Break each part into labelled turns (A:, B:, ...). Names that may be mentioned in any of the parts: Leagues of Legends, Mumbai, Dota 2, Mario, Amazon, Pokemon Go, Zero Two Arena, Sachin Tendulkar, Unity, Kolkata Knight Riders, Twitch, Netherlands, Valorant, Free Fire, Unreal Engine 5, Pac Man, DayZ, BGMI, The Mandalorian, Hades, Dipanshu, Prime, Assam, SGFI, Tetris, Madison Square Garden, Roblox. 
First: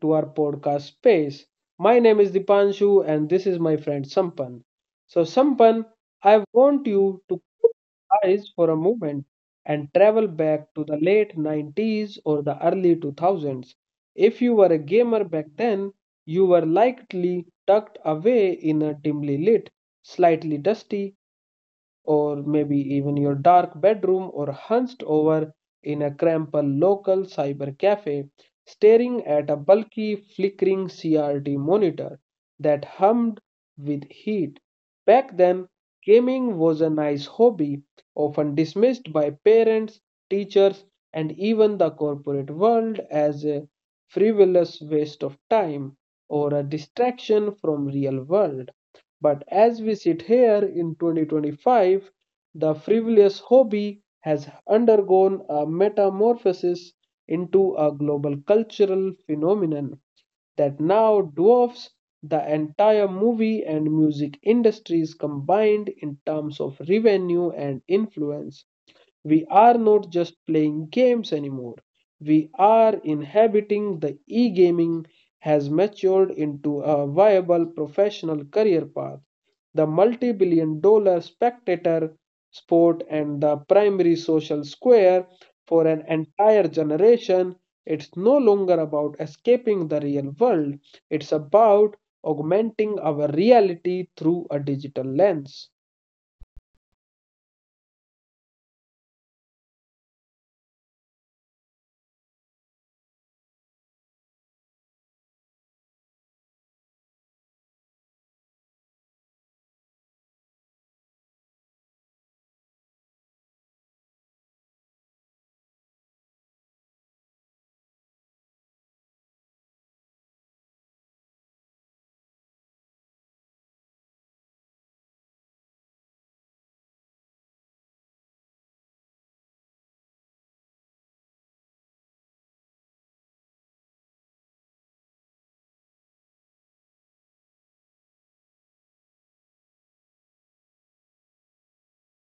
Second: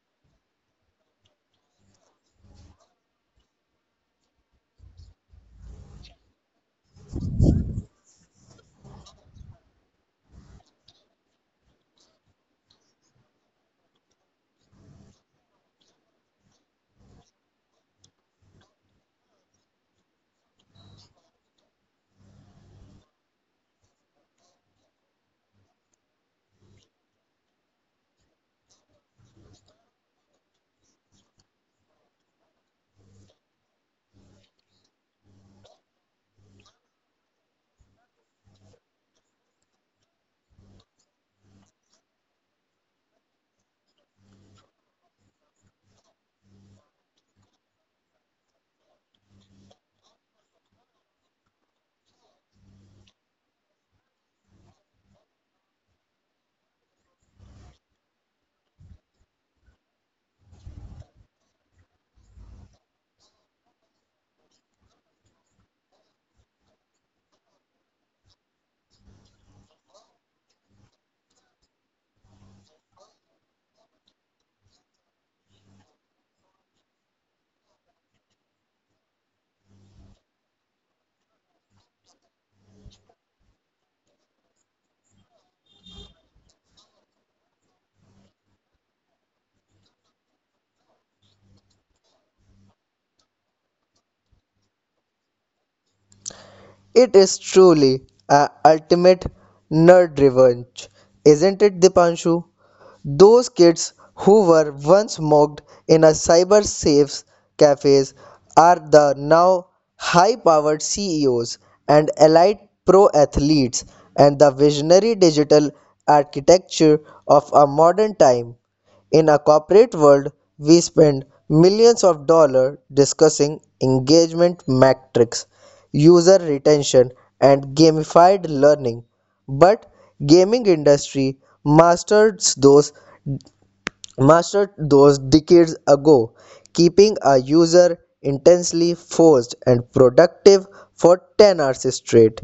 A: to our podcast space. My name is Dipanshu, and this is my friend Sampan. So, Sampan, I want you to close your eyes for a moment and travel back to the late 90s or the early 2000s. If you were a gamer back then, you were likely tucked away in a dimly lit, slightly dusty, or maybe even your dark bedroom, or hunched over in a cramped local cyber cafe, staring at a bulky, flickering CRT monitor that hummed with heat. Back then, gaming was a nice hobby, often dismissed by parents, teachers, and even the corporate world as a frivolous waste of time or a distraction from real world. But as we sit here in 2025, the frivolous hobby has undergone a metamorphosis into a global cultural phenomenon that now dwarfs the entire movie and music industries combined in terms of revenue and influence. We are not just playing games anymore. We are inhabiting the. E gaming has matured into a viable professional career path. The multi billion dollar spectator sport and the primary social square for an entire generation. It's no longer about escaping the real world, it's about augmenting our reality through a digital lens.
B: It is truly a ultimate nerd revenge, isn't it, Dipanshu? Those kids who were once mocked in a cyber safe cafes are the now high powered CEOs and elite pro athletes and the visionary digital architecture of a modern time. In a corporate world, we spend millions of dollars discussing engagement metrics, user retention, and gamified learning, but gaming industry mastered those mastered those decades ago, keeping a user intensely forced and productive for 10 hours straight.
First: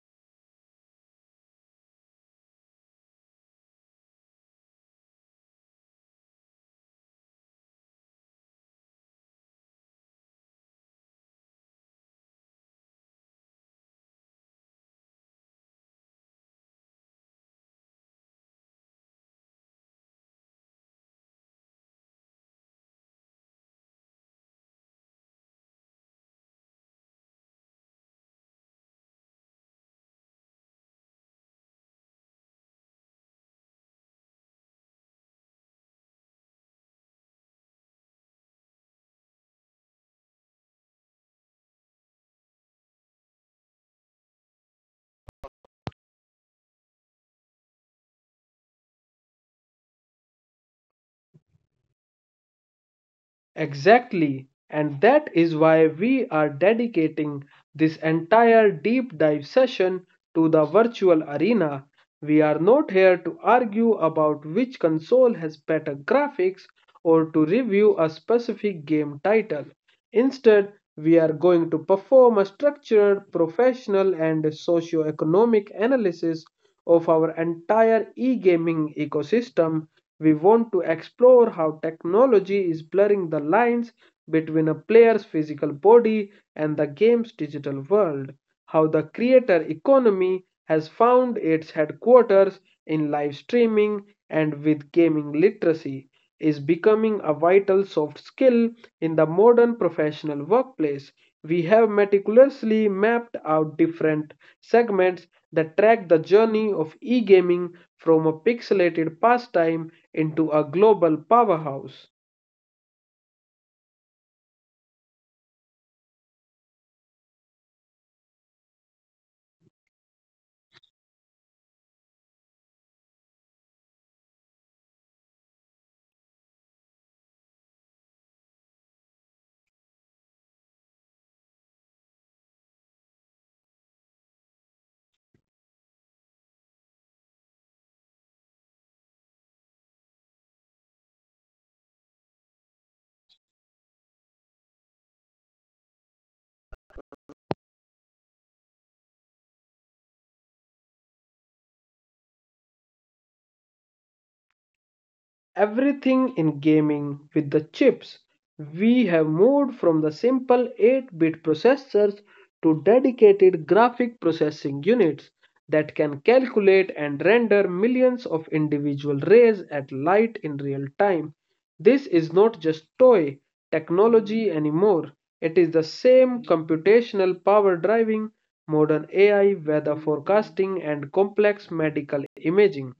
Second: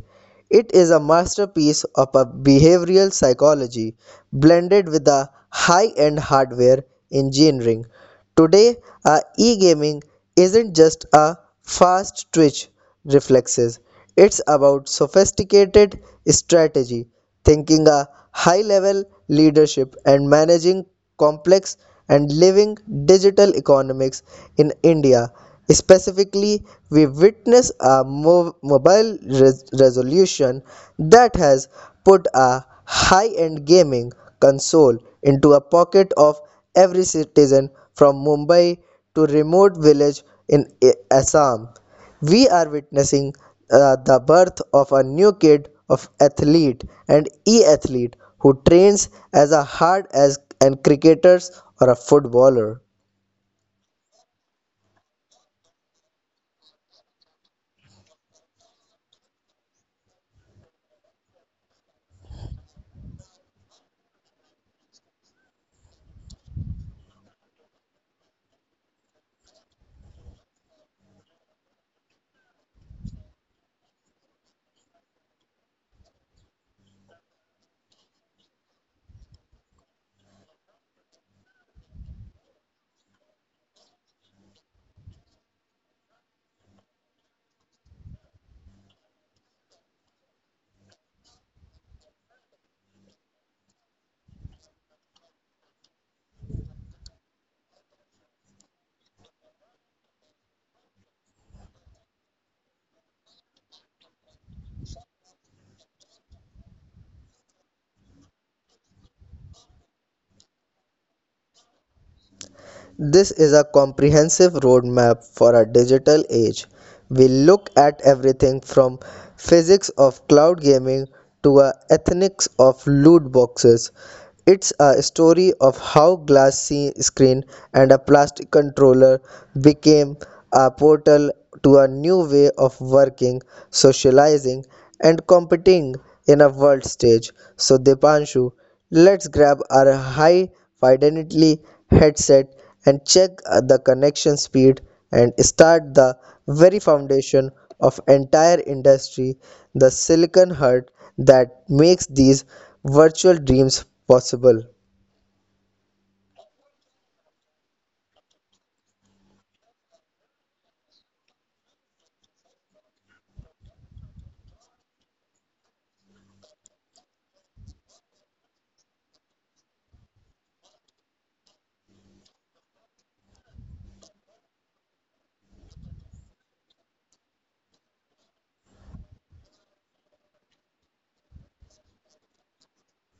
B: It is a masterpiece of a behavioral psychology blended with a high-end hardware engineering. Today, a e-gaming isn't just a fast twitch reflexes. It's about sophisticated strategy, thinking a high level leadership, and managing complex and living digital economics in India. Specifically, we witness a mobile resolution that has put a high end gaming console into a pocket of every citizen from Mumbai to remote village in Assam. We are witnessing the birth of a new kid of athlete and e-athlete who trains as hard as an cricketer or a footballer.
A: Exactly, and that is why we are dedicating this entire deep dive session to the virtual arena. We are not here to argue about which console has better graphics or to review a specific game title. Instead, we are going to perform a structured, professional, and socio economic analysis of our entire e gaming ecosystem. We want to explore how technology is blurring the lines between a player's physical body and the game's digital world, how the creator economy has found its headquarters in live streaming, and with gaming literacy, is becoming a vital soft skill in the modern professional workplace. We have meticulously mapped out different segments that track the journey of e gaming from a pixelated pastime into a global powerhouse.
B: This is a comprehensive roadmap for a digital age. We look at everything from physics of cloud gaming to a ethics of loot boxes. It's a story of how glass screen and a plastic controller became a portal to a new way of working, socializing, and competing in a world stage. So, Dipanshu, let's grab our high fidelity headset and check the connection speed and start the very foundation of entire industry, the silicon heart that makes these virtual dreams possible.
A: Everything in gaming with the chips. We have moved from the simple 8-bit processors to dedicated graphic processing units that can calculate and render millions of individual rays at light in real time. This is not just toy technology anymore. It is the same computational power driving modern AI, weather forecasting, and complex medical imaging.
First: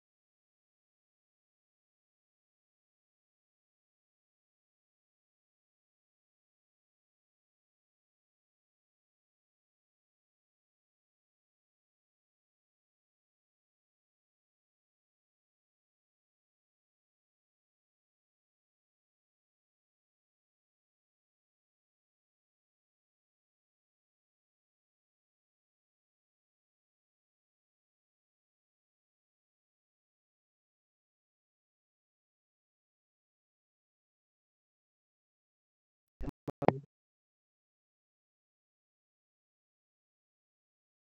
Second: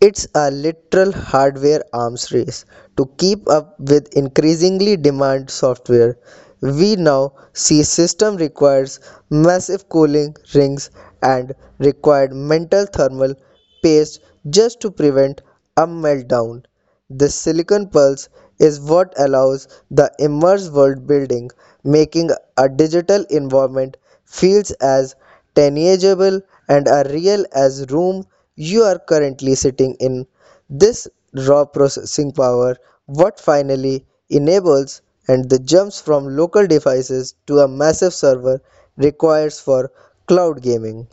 B: It's a literal hardware arms race to keep up with increasingly demand software. We now see system requires massive cooling rings and required mental thermal paste just to prevent a meltdown. This silicon pulse is what allows the immerse world building, making a digital environment feels as tangible and as real as room you are currently sitting in. This raw processing power what finally enables and the jumps from local devices to a massive server requires for cloud gaming.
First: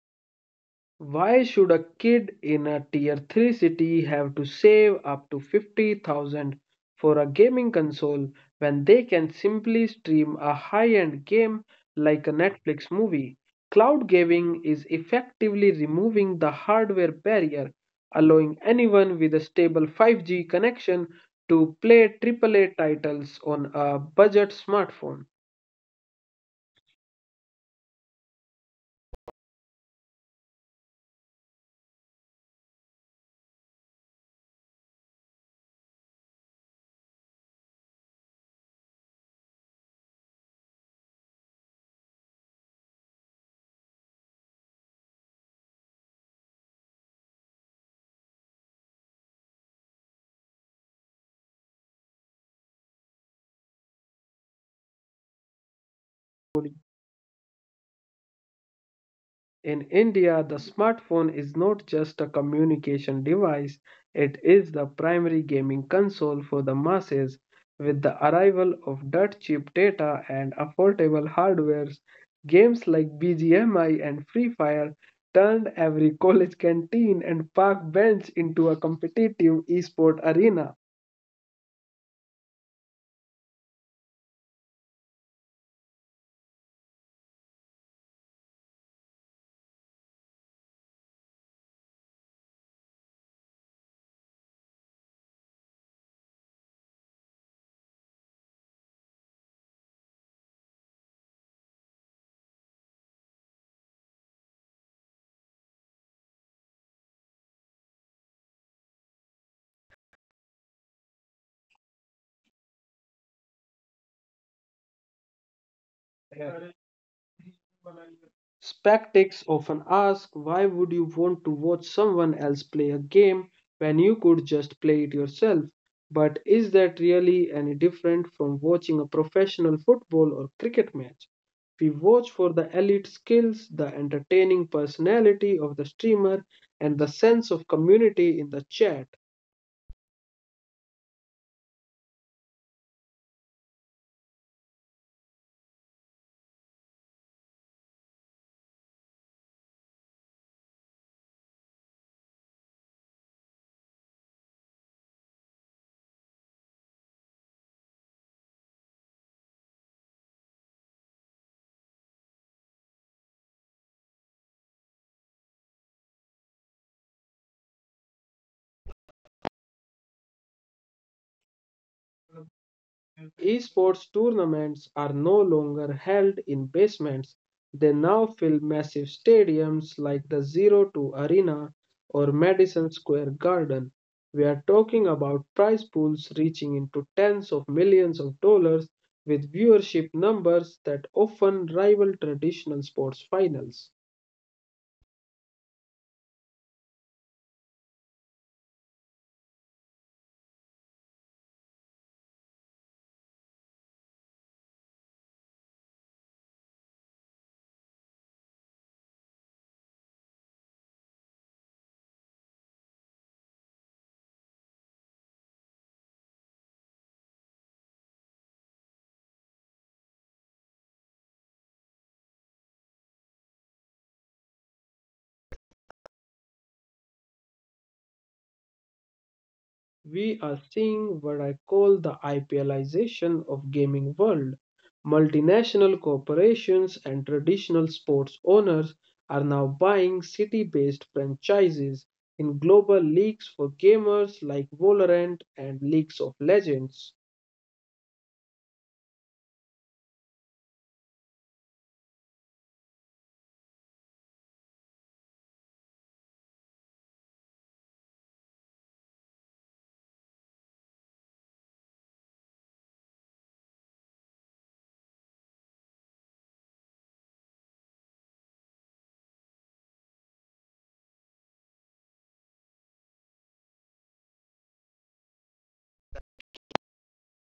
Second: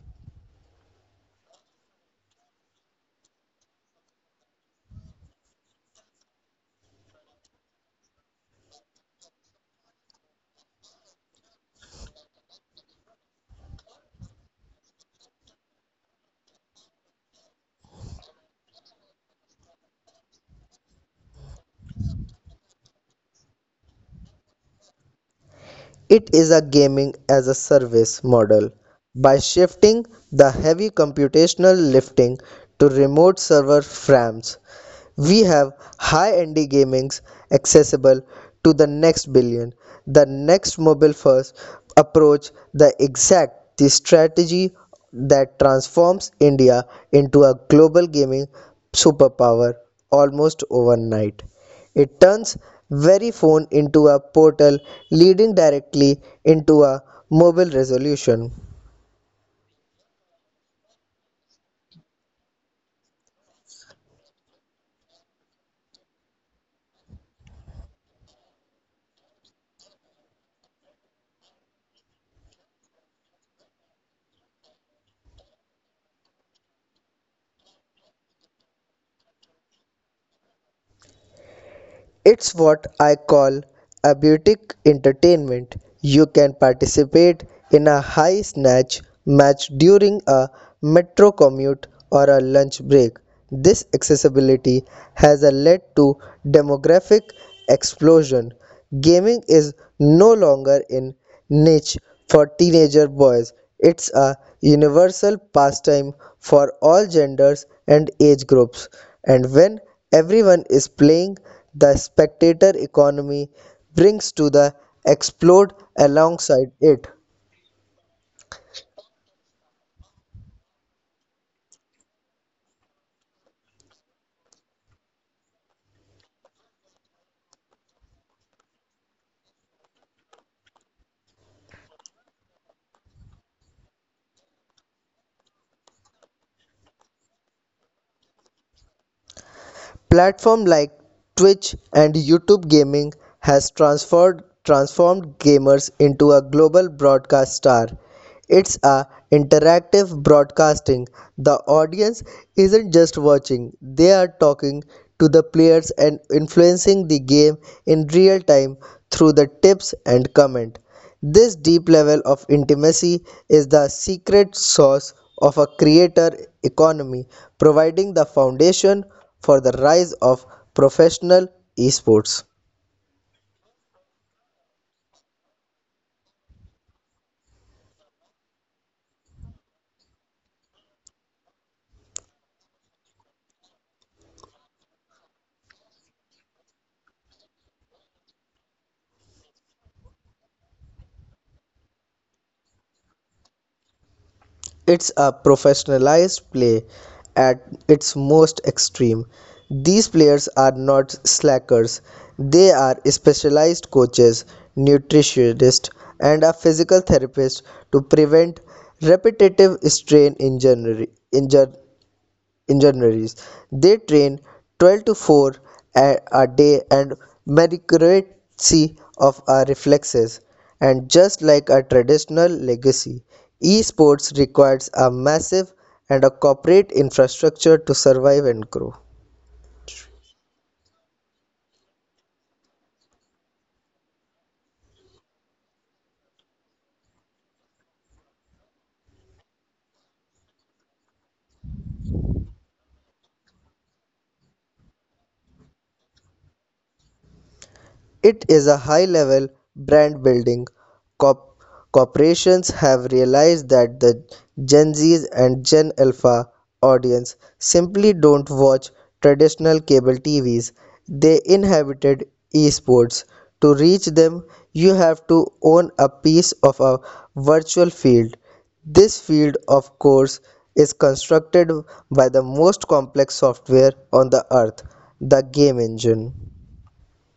A: Why should a kid in a tier 3 city have to save up to 50,000 for a gaming console when they can simply stream a high-end game like a Netflix movie? Cloud gaming is effectively removing the hardware barrier, allowing anyone with a stable 5G connection to play AAA titles on a budget smartphone.
B: It is a gaming as a service model. By shifting the heavy computational lifting to remote server farms, we have high indie gamings accessible to the next billion. The next mobile first approach, the exact the strategy that transforms India into a global gaming superpower almost overnight. It turns very phone into a portal leading directly into a mobile resolution.
A: In India, the smartphone is not just a communication device, it is the primary gaming console for the masses. With the arrival of dirt cheap data and affordable hardware, games like BGMI and Free Fire turned every college canteen and park bench into a competitive esport arena.
B: It's what I call abiotic entertainment. You can participate in a high snatch match during a metro commute or a lunch break. This accessibility has led to demographic explosion. Gaming is no longer in niche for teenager boys. It's a universal pastime for all genders and age groups. And when everyone is playing, the spectator economy brings to the explode alongside it.
A: Skeptics often ask, why would you want to watch someone else play a game when you could just play it yourself? But is that really any different from watching a professional football or cricket match? We watch for the elite skills, the entertaining personality of the streamer, and the sense of community in the chat.
B: Platform like Twitch and YouTube Gaming has transformed gamers into a global broadcast star. It's a interactive broadcasting. The audience isn't just watching, they are talking to the players and influencing the game in real time through the tips and comment. This deep level of intimacy is the secret sauce of a creator economy, providing the foundation for the rise of professional esports.
A: Esports tournaments are no longer held in basements. They now fill massive stadiums like the O2 Arena or Madison Square Garden. We are talking about prize pools reaching into tens of millions of dollars with viewership numbers that often rival traditional sports finals.
B: It's a professionalized play at its most extreme. These players are not slackers, they are specialized coaches, nutritionists, and a physical therapist to prevent repetitive strain injury engineers. They train 12 to 4 a day and mercy of our reflexes. And just like a traditional legacy, esports requires a massive and a corporate infrastructure to survive and grow.
A: We are seeing what I call the IPLization of gaming world. Multinational corporations and traditional sports owners are now buying city-based franchises in global leagues for gamers like Valorant and Leagues of Legends.
B: It is a high-level brand building. Corp- Corporations have realized that the Gen Zs and Gen Alpha audience simply don't watch traditional cable TVs. They inhabited esports. To reach them, you have to own a piece of a virtual field. This field, of course, is constructed by the most complex software on the earth, the game engine.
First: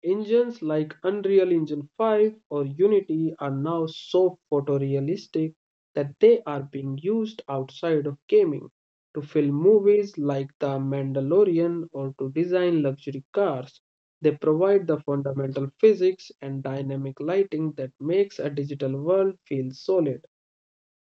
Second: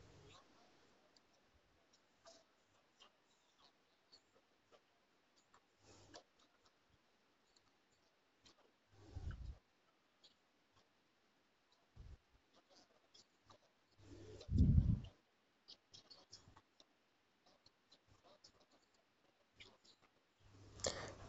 A: Engines like Unreal Engine 5 or Unity are now so photorealistic that they are being used outside of gaming to film movies like The Mandalorian or to design luxury cars. They provide the fundamental physics and dynamic lighting that makes a digital world feel solid.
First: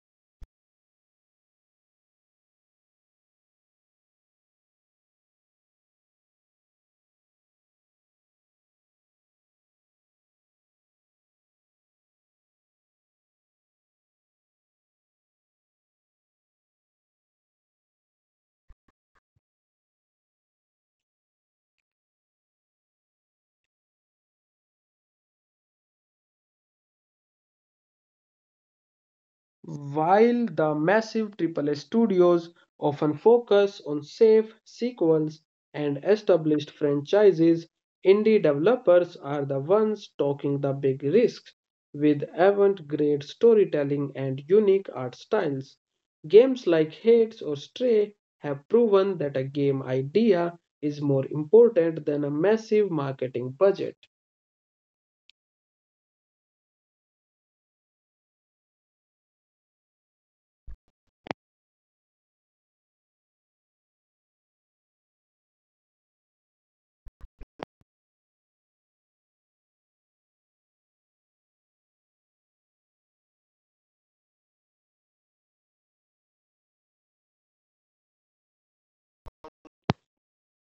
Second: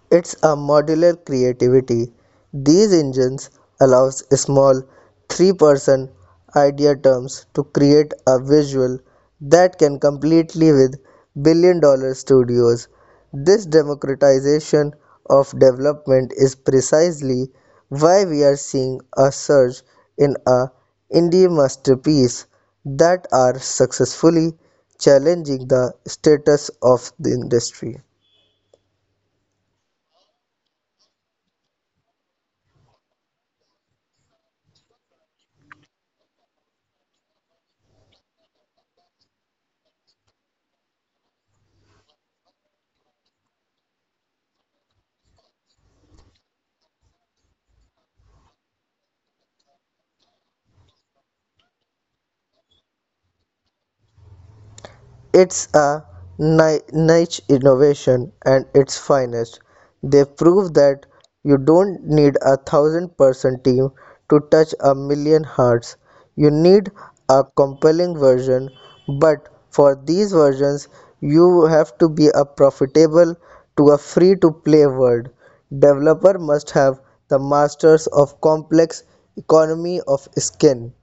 B: It's a modular creativity. These engines allows small three-person idea terms to create a visual that can completely with billion dollar studios. This democratization of development is precisely why we are seeing a surge in a indie masterpiece that are successfully challenging the status of the industry.
A: While the massive AAA studios often focus on safe sequels and established franchises, indie developers are the ones taking the big risks with avant-garde storytelling and unique art styles. Games like Hades or Stray have proven that a game idea is more important than a massive marketing budget.
B: It's a niche innovation and its finest. They prove that you don't need a thousand person team to touch a million hearts. You need a compelling version, but for these versions, you have to be a profitable to a free to play world. Developer must have the masters of complex economy of skin.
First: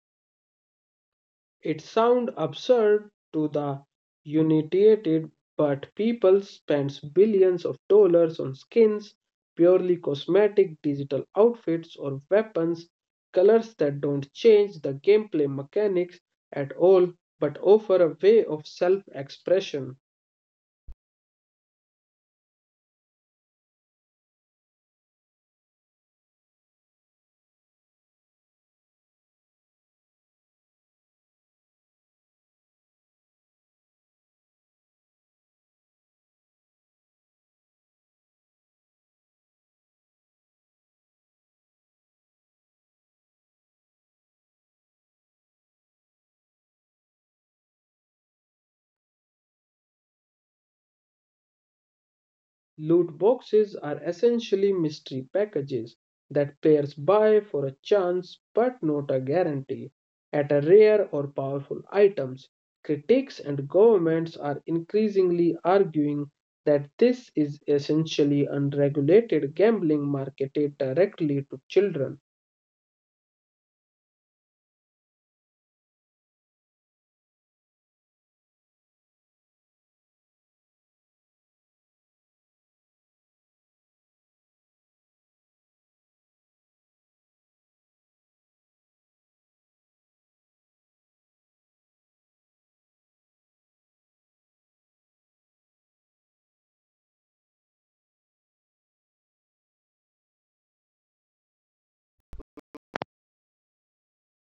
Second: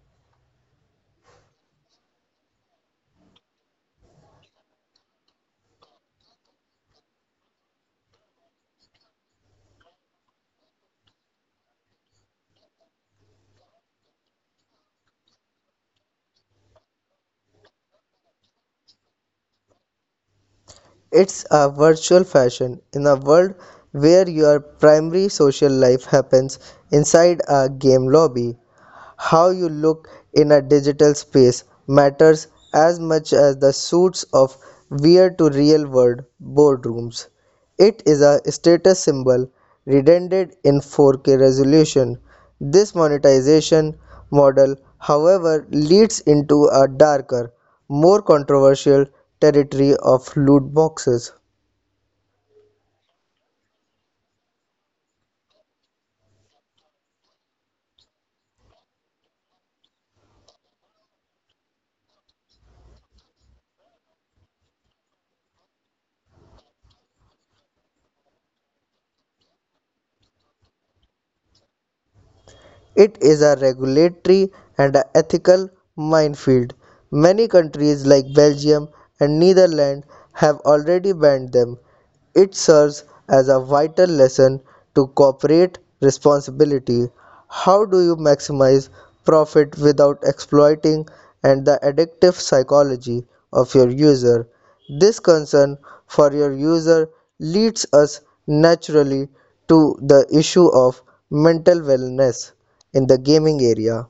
A: It sounds absurd to the uninitiated, but people spend billions of dollars on skins, purely cosmetic digital outfits, or weapons, colors that don't change the gameplay mechanics at all but offer a way of self expression.
B: It's a virtual fashion in a world where your primary social life happens inside a game lobby. How you look in a digital space matters as much as the suits of wear to real world boardrooms. It is a status symbol redundant in 4K resolution. This monetization model, however, leads into a darker, more controversial territory of loot boxes.
A: Loot boxes are essentially mystery packages that players buy for a chance, but not a guarantee, at a rare or powerful items. Critics and governments are increasingly arguing that this is essentially unregulated gambling marketed directly to children.
B: It is a regulatory and a ethical minefield. Many countries like Belgium and Netherlands have already banned them. It serves as a vital lesson to corporate responsibility. How do you maximize profit without exploiting and the addictive psychology of your user? This concern for your user leads us naturally to the issue of mental wellness in the gaming area.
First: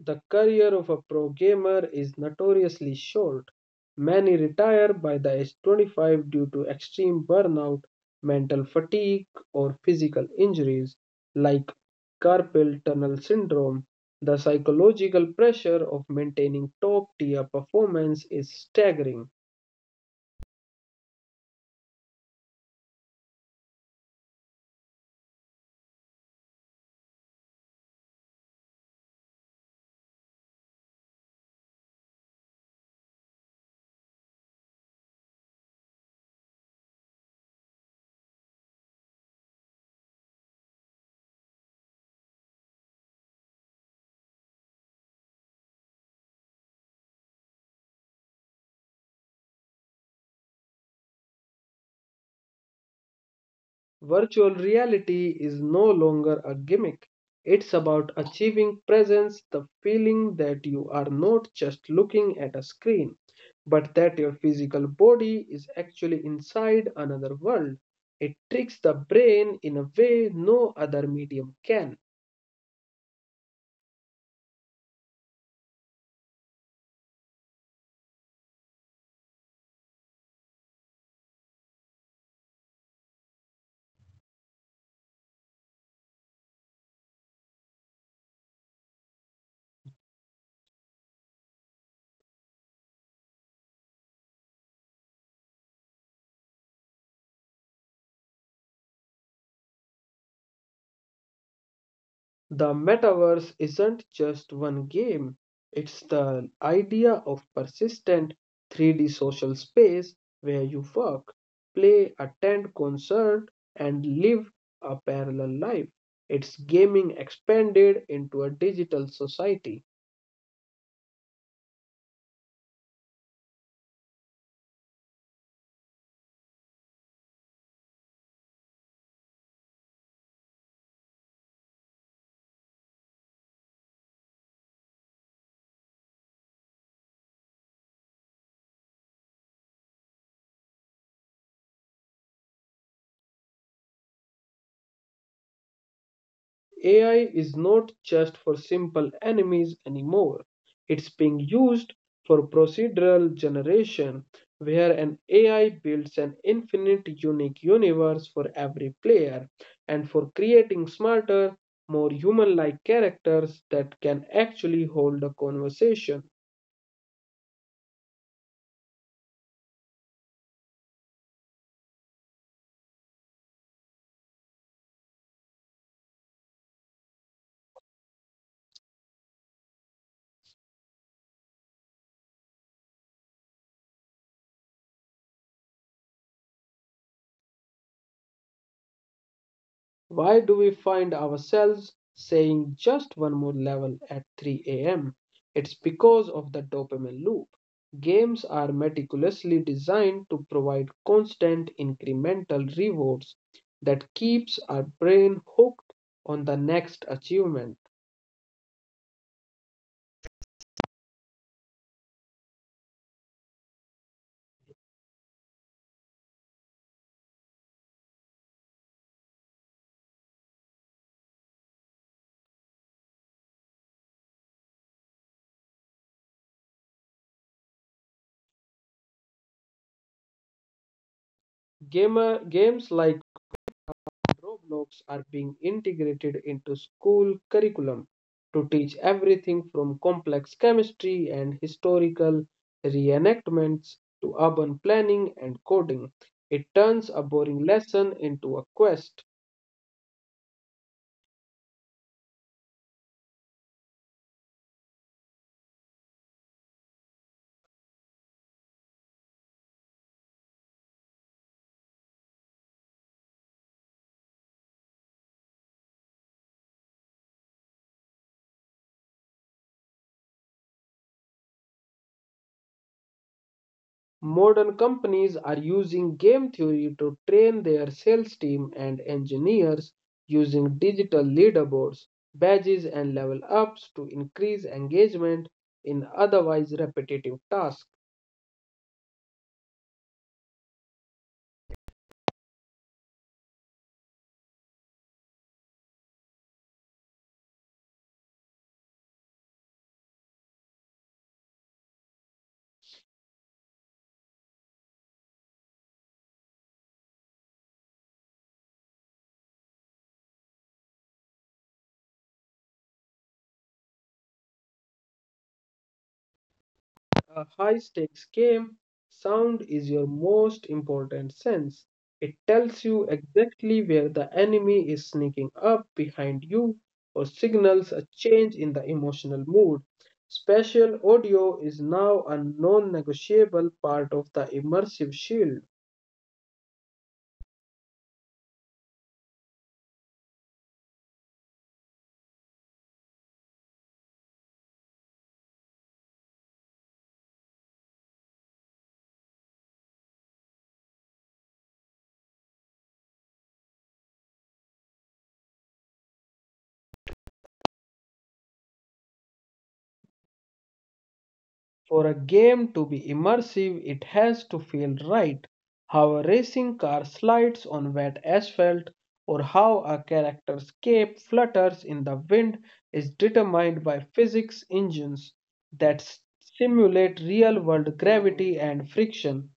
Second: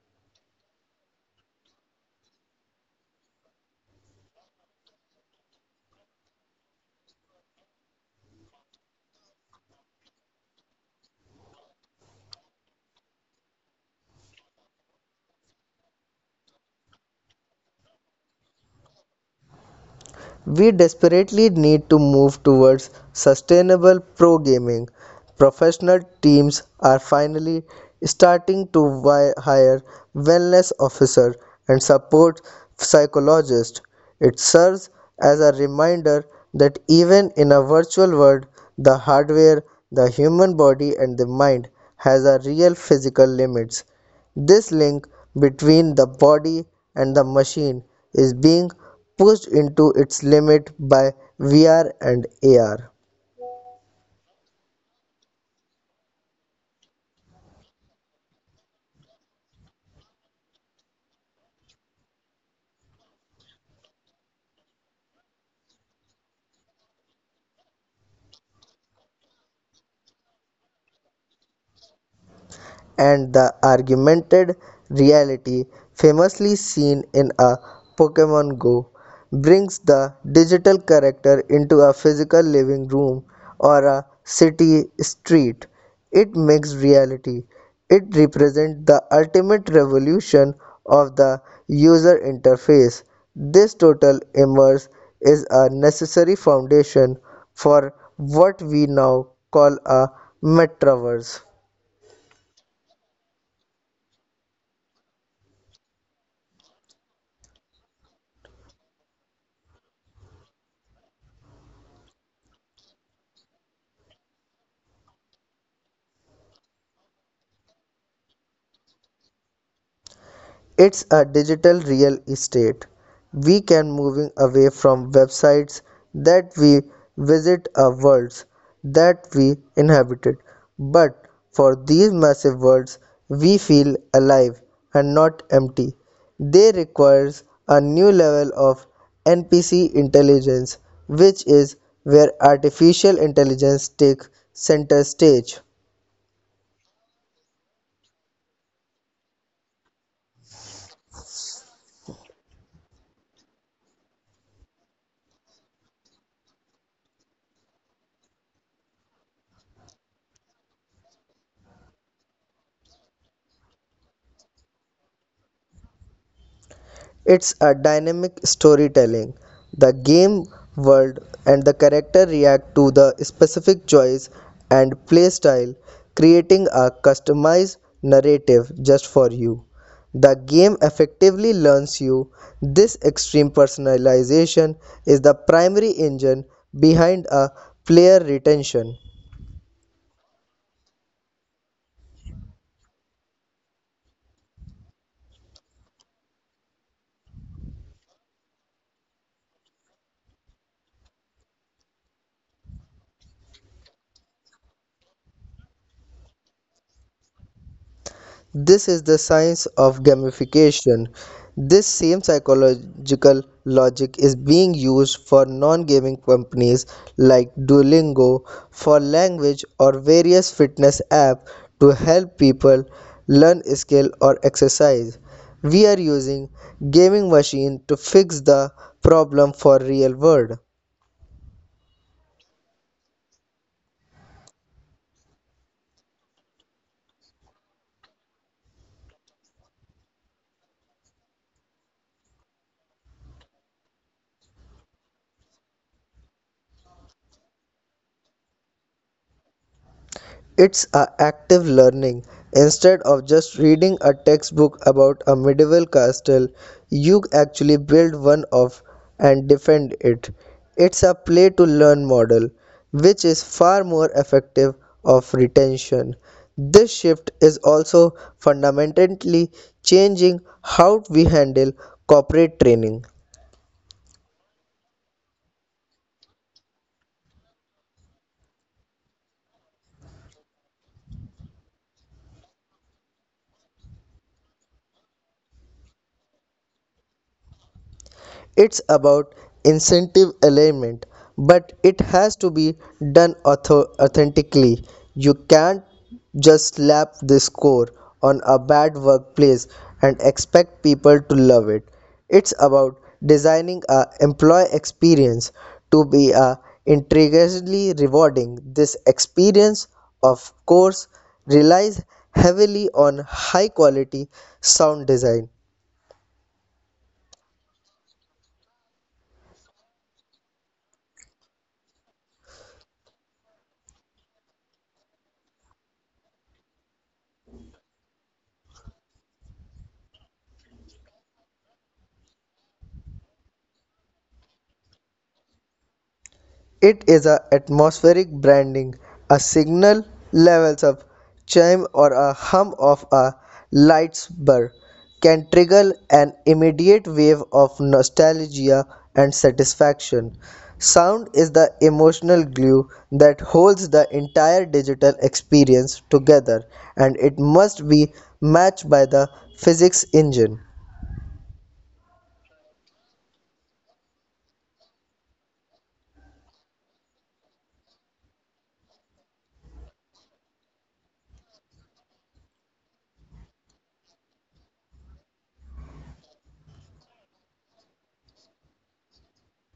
A: The career of a pro gamer is notoriously short. Many retire by the age 25 due to extreme burnout, mental fatigue, or physical injuries like carpal tunnel syndrome. The psychological pressure of maintaining top tier performance is staggering.
B: We desperately need to move towards sustainable pro gaming. Professional teams are finally starting to hire wellness officers and support psychologists. It serves as a reminder that even in a virtual world, the hardware, the human body, and the mind has a real physical limits. This link between the body and the machine is being pushed into its limit by VR and AR.
A: Virtual reality is no longer a gimmick. It's about achieving presence, the feeling that you are not just looking at a screen, but that your physical body is actually inside another world. It tricks the brain in a way no other medium can.
B: And the augmented reality, famously seen in a Pokemon Go, brings the digital character into a physical living room or a city street. It makes reality. It represents the ultimate revolution of the user interface. This total immerse is a necessary foundation for what we now call a metaverse.
A: The metaverse isn't just one game, it's the idea of persistent 3D social space where you work, play, attend concert, and live a parallel life. It's gaming expanded into a digital society.
B: It's a digital real estate. We can moving away from websites that we visit are worlds that we inhabited, but for these massive worlds we feel alive and not empty, they requires a new level of NPC intelligence, which is where artificial intelligence takes center stage.
A: AI is not just for simple enemies anymore. It's being used for procedural generation, where an AI builds an infinite unique universe for every player, and for creating smarter, more human like characters that can actually hold a conversation.
B: It's a dynamic storytelling. The game world and the character react to the specific choice and playstyle, creating a customized narrative just for you. The game effectively learns you. This extreme personalization is the primary engine behind a player retention.
A: Why do we find ourselves saying just one more level at 3 a.m.? It's because of the dopamine loop. Games are meticulously designed to provide constant incremental rewards that keeps our brain hooked on the next achievement.
B: This is the science of gamification. This same psychological logic is being used for non gaming companies like Duolingo, for language, or various fitness apps to help people learn skill or exercise. We are using gaming machine to fix the problem for real world.
A: Gamer games like Roblox are being integrated into school curriculum to teach everything from complex chemistry and historical reenactments to urban planning and coding. It turns a boring lesson into a quest.
B: It's a active learning. Instead of just reading a textbook about a medieval castle, you actually build one of and defend it. It's a play to learn model, which is far more effective of retention. This shift is also fundamentally changing how we handle corporate training.
A: Modern companies are using game theory to train their sales team and engineers using digital leaderboards, badges, and level ups to increase engagement in otherwise repetitive tasks.
B: It's about incentive alignment, but it has to be done authentically. You can't just slap the score on a bad workplace and expect people to love it. It's about designing a employee experience to be a intriguingly rewarding. This experience, of course, relies heavily on high quality sound design.
A: A high stakes game, sound is your most important sense. It tells you exactly where the enemy is sneaking up behind you or signals a change in the emotional mood. Spatial audio is now a non negotiable part of the immersive shield.
B: It is a atmospheric branding, a signal levels of chime or a hum of a light's burr can trigger an immediate wave of nostalgia and satisfaction. Sound is the emotional glue that holds the entire digital experience together, and it must be matched by the physics engine.
A: For a game to be immersive, it has to feel right. How a racing car slides on wet asphalt or how a character's cape flutters in the wind is determined by physics engines that simulate real world gravity and friction.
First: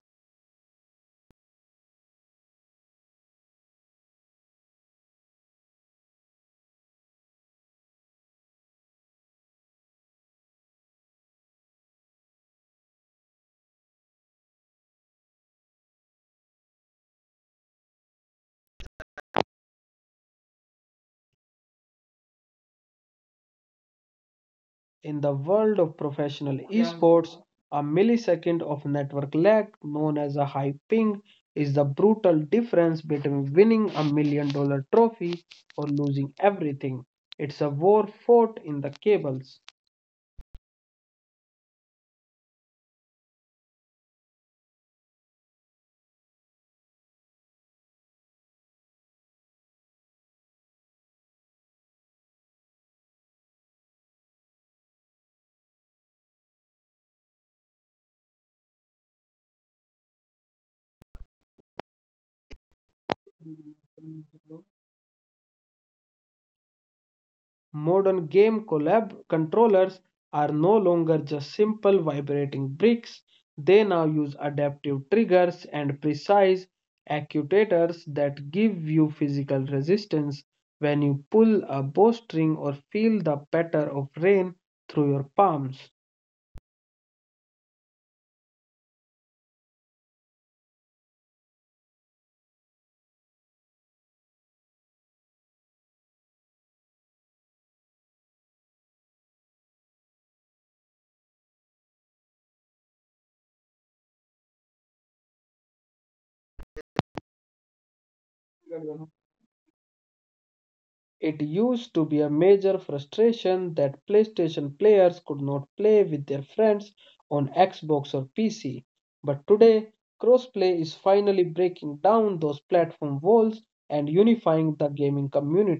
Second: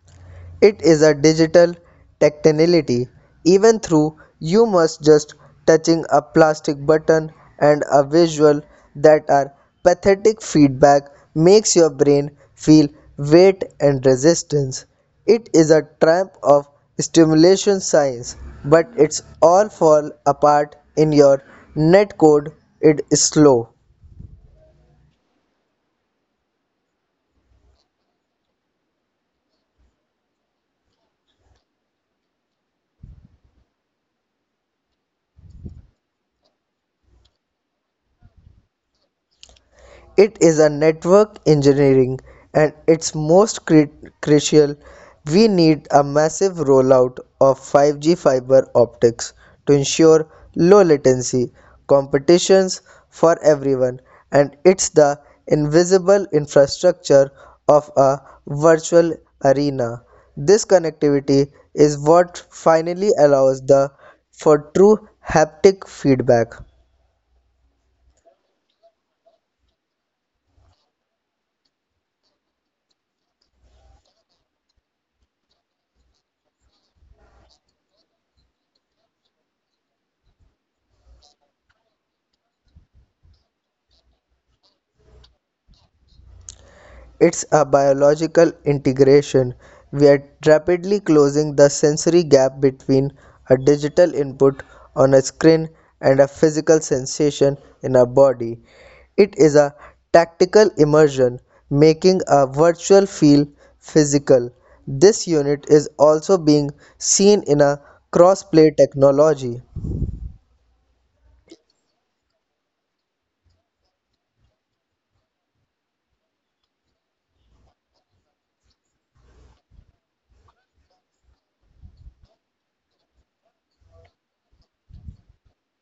B: It is a digital tactility. Even through you must just touching a plastic button and a visual that are pathetic feedback makes your brain feel weight and resistance. It is a triumph of stimulation science, but it's all fall apart in your netcode. It is slow.
A: In the world of professional esports, a millisecond of network lag, known as a high ping, is the brutal difference between winning a $1 million trophy or losing everything. It's a war fought in the cables.
B: It is a network engineering and its most crucial. We need a massive rollout of 5G fiber optics to ensure low latency competitions for everyone, and it's the invisible infrastructure of a virtual arena. This connectivity is what finally allows the for true haptic feedback.
A: Modern game collab controllers are no longer just simple vibrating bricks. They now use adaptive triggers and precise actuators that give you physical resistance when you pull a bowstring or feel the patter of rain through your palms.
B: It's a biological integration. We are rapidly closing the sensory gap between a digital input on a screen and a physical sensation in our body. It is a tactical immersion, making a virtual feel physical. This unit is also being seen in a crossplay technology.
A: It used to be a major frustration that PlayStation players could not play with their friends on Xbox or PC. But today, crossplay is finally breaking down those platform walls and unifying the gaming community.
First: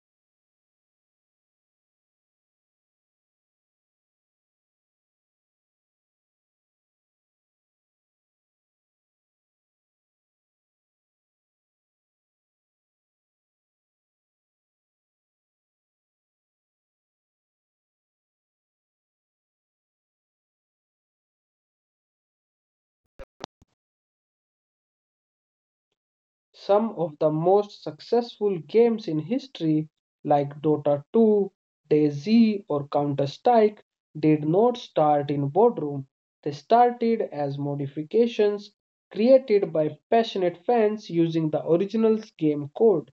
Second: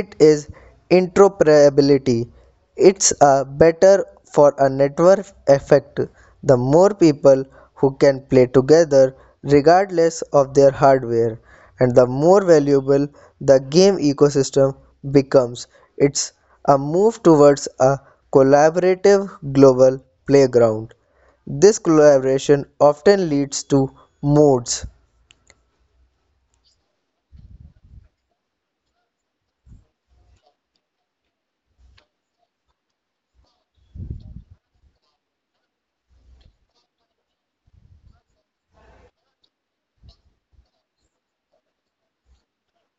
B: It is interoperability. It's a better for a network effect. The more people who can play together regardless of their hardware, and the more valuable the game ecosystem becomes. It's a move towards a collaborative global playground. This collaboration often leads to modes.
A: Some of the most successful games in history, like Dota 2, DayZ, or Counter Strike, did not start in boardroom. They started as modifications created by passionate fans using the original game code.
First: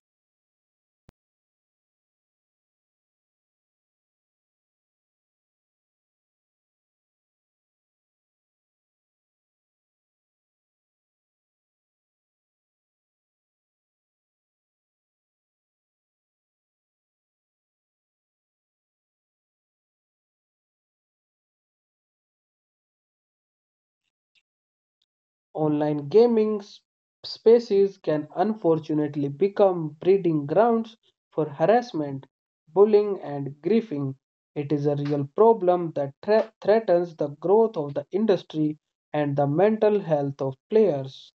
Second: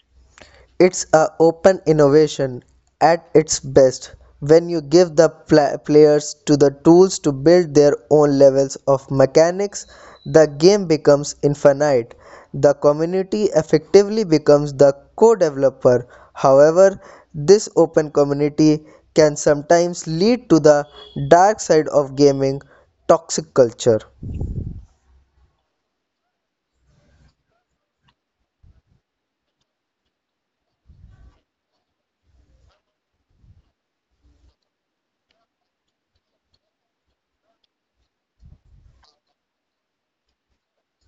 B: It's a open innovation at its best. When you give the players to the tools to build their own levels of mechanics, the game becomes infinite. The community effectively becomes the co-developer. However, this open community can sometimes lead to the dark side of gaming, toxic culture.
A: Online gaming spaces can unfortunately become breeding grounds for harassment, bullying, and griefing. It is a real problem that threatens the growth of the industry and the mental health of players.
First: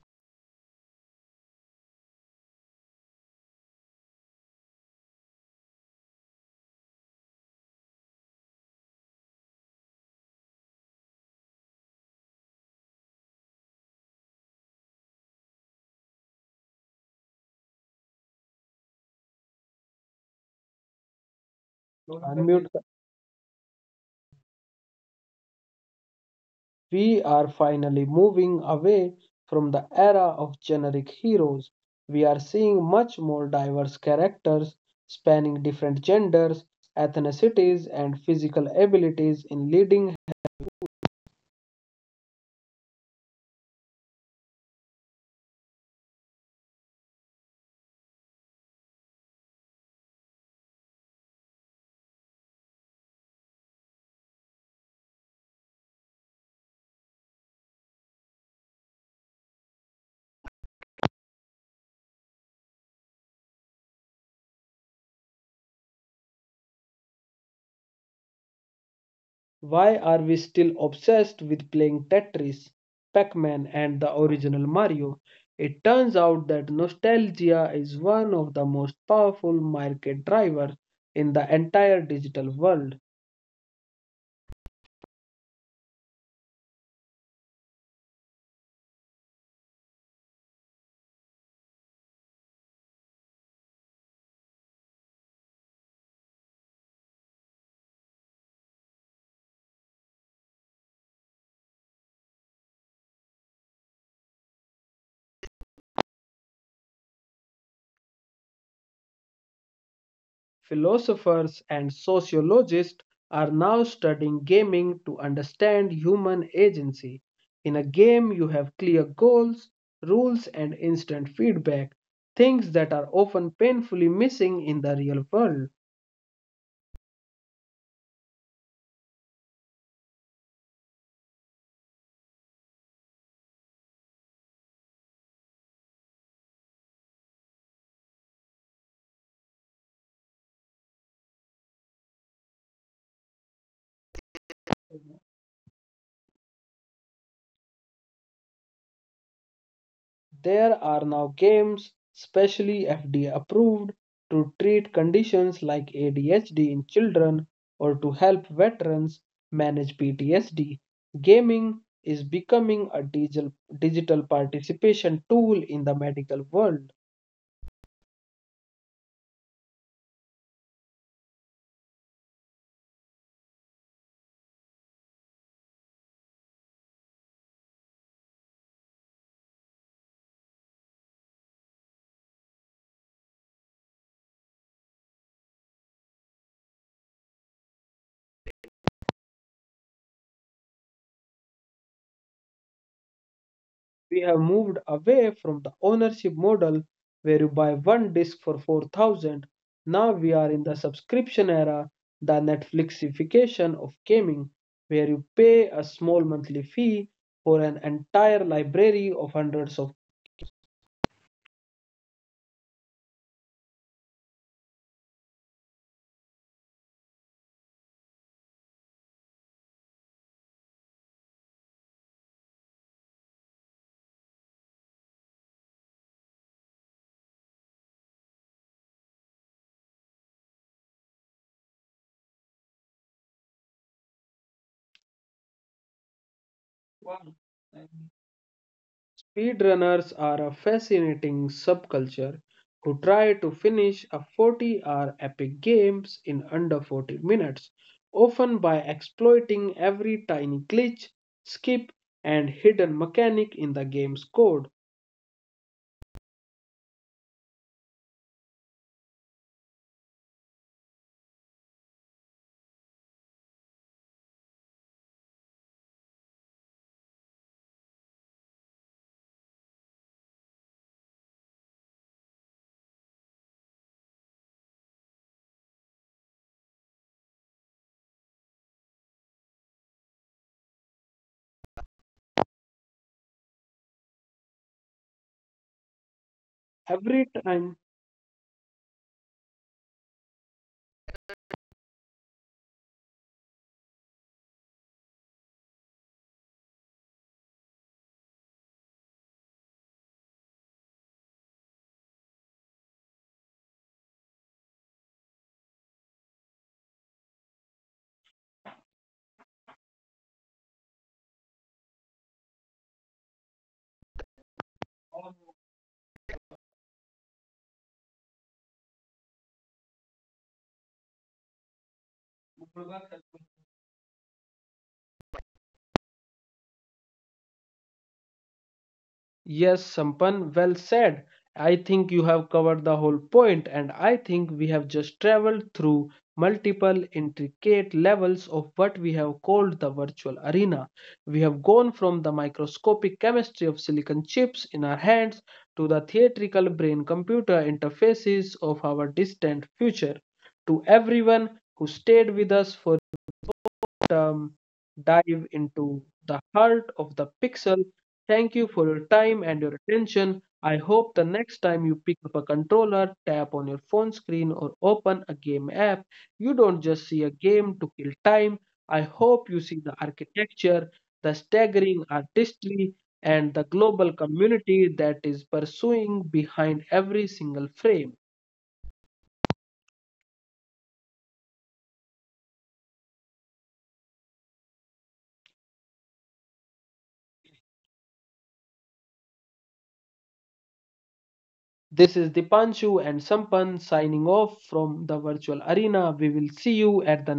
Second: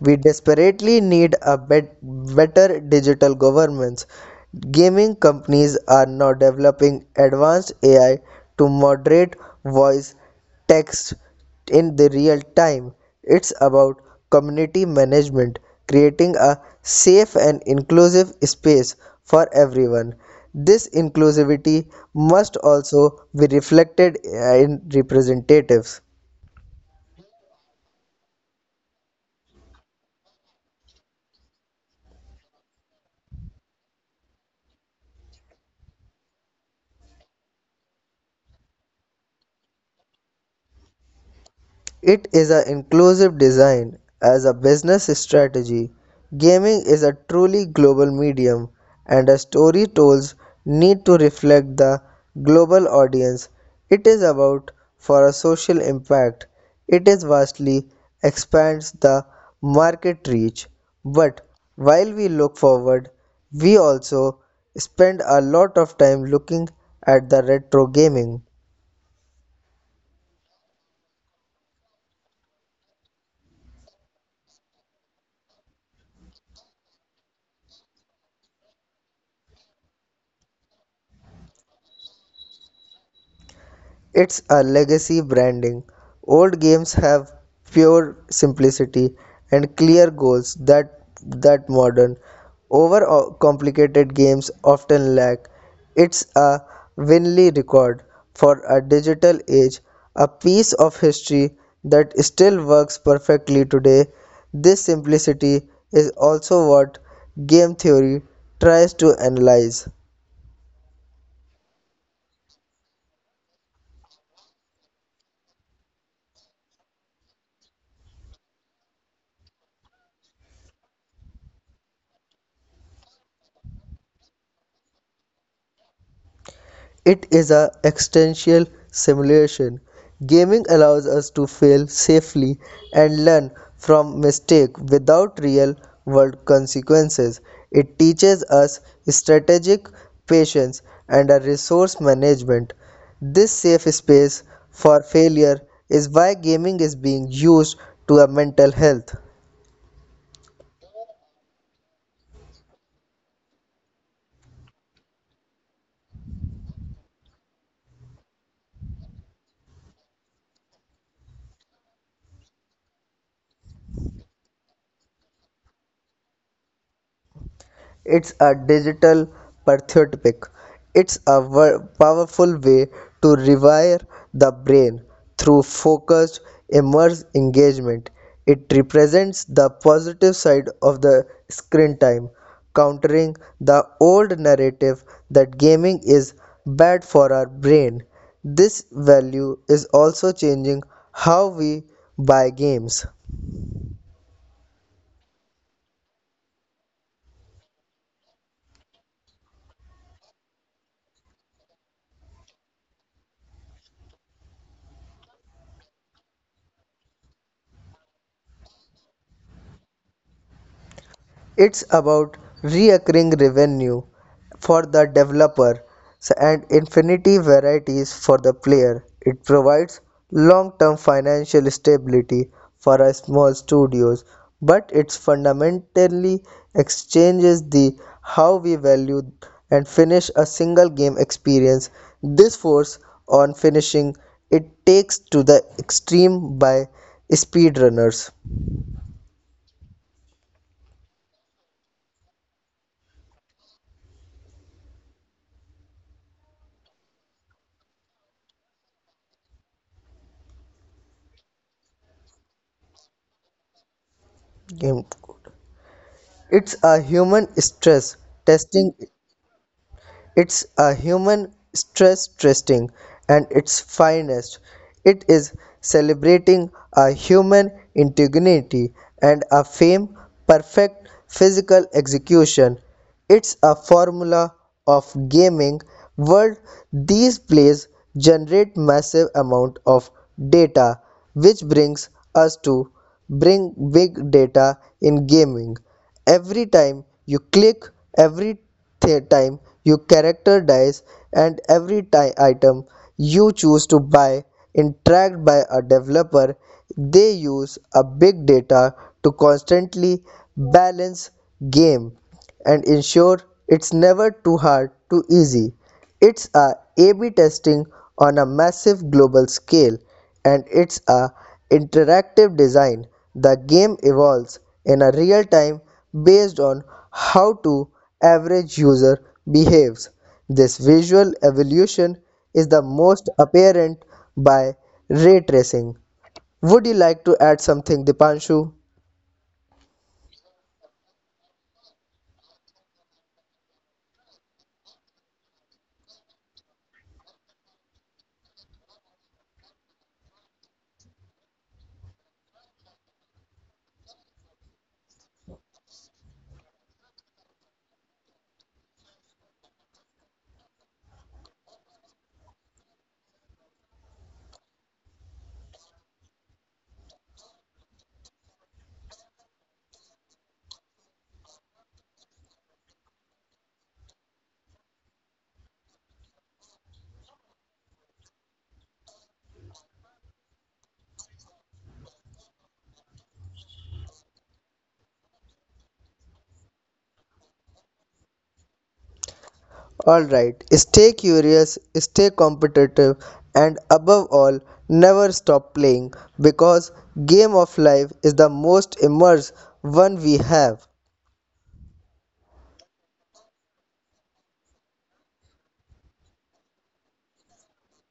B: We desperately need a better digital governance. Gaming companies are now developing advanced AI to moderate voice text in the real time. It's about community management, creating a safe and inclusive space for everyone. This inclusivity must
A: Unmute.
B: also be reflected in representatives.
A: We are finally moving away from the era of generic heroes. We are seeing much more diverse characters spanning different genders, ethnicities, and physical abilities in leading.
B: It is an inclusive design as a business strategy. Gaming is a truly global medium, and a story told need to reflect the global audience. It is about for a social impact. It is vastly expands the market reach. But while we look forward, we also spend a lot of time looking at the retro gaming.
A: Why are we still obsessed with playing Tetris, Pac Man, and the original Mario? It turns out that nostalgia is one of the most powerful market drivers in the entire digital world.
B: It's a legacy branding. Old games have pure simplicity and clear goals that modern over complicated games often lack. It's a Winley record for a digital age, a piece of history that still works perfectly today. This simplicity is also what game theory tries to analyze.
A: Philosophers and sociologists are now studying gaming to understand human agency. In a game, you have clear goals, rules, and instant feedback, things that are often painfully missing in the real world.
B: It is a existential simulation. Gaming allows us to fail safely and learn from mistake without real world consequences. It teaches us strategic patience and a resource management. This safe space for failure is why gaming is being used to a mental health.
A: There are now games specially FDA approved to treat conditions like ADHD in children or to help veterans manage PTSD. Gaming is becoming a digital participation tool in the medical world.
B: It's a digital patriotic. It's a powerful way to rewire the brain through focused, immersed engagement. It represents the positive side of the screen time, countering the old narrative that gaming is bad for our brain. This value is also changing how we buy games.
A: We have moved away from the ownership model where you buy one disc for 4,000. Now we are in the subscription era, the Netflixification of gaming, where you pay a small monthly fee for an entire library of hundreds of.
B: It's about reoccurring revenue for the developer and infinity varieties for the player. It provides long-term financial stability for a small studios, but it fundamentally exchanges the how we value and finish a single game experience. This force on finishing it takes to the extreme by speedrunners.
A: Speedrunners are a fascinating subculture who try to finish a 40-hour epic games in under 40 minutes, often by exploiting every tiny glitch, skip, and hidden mechanic
B: Game
A: in the game's code.
B: It's a human stress testing it's a human stress testing and its finest. It is celebrating a human integrity and a fame perfect physical execution. It's a formula of gaming world. These plays generate massive amount of data, which brings us to bring big data in gaming. Every time you click,
A: Every
B: every
A: time.
B: time your character dies, and every item you choose to buy is tracked by a developer. They use a big data to constantly balance game and ensure it's never too hard too easy. It's a A/B testing on a massive global scale, and it's a interactive design. The game evolves in a real time based on how to average user behaves. This visual evolution is the most apparent by ray tracing. Would you like to add something, Dipanshu?
A: Yes, Sampan, well said. I think you have covered the whole point, and I think we have just traveled through multiple intricate levels of what we have called the virtual arena. We have gone from the microscopic chemistry of silicon chips in our hands to the theatrical brain computer interfaces of our distant future. To everyone who stayed with us for um, dive into the heart of the pixel. Thank you for your time and your attention. I hope the next time you pick up a controller, tap on your phone screen, or open a game app, you don't just see a game to kill time. I hope you see the architecture, the staggering artistry, and the global community that is pursuing behind every single frame.
B: Alright, stay curious, stay competitive, and above all, never stop playing because Game of Life is the most immersive one we have.
A: This is Dipanshu and Sampan signing off from the virtual arena. We will see you at the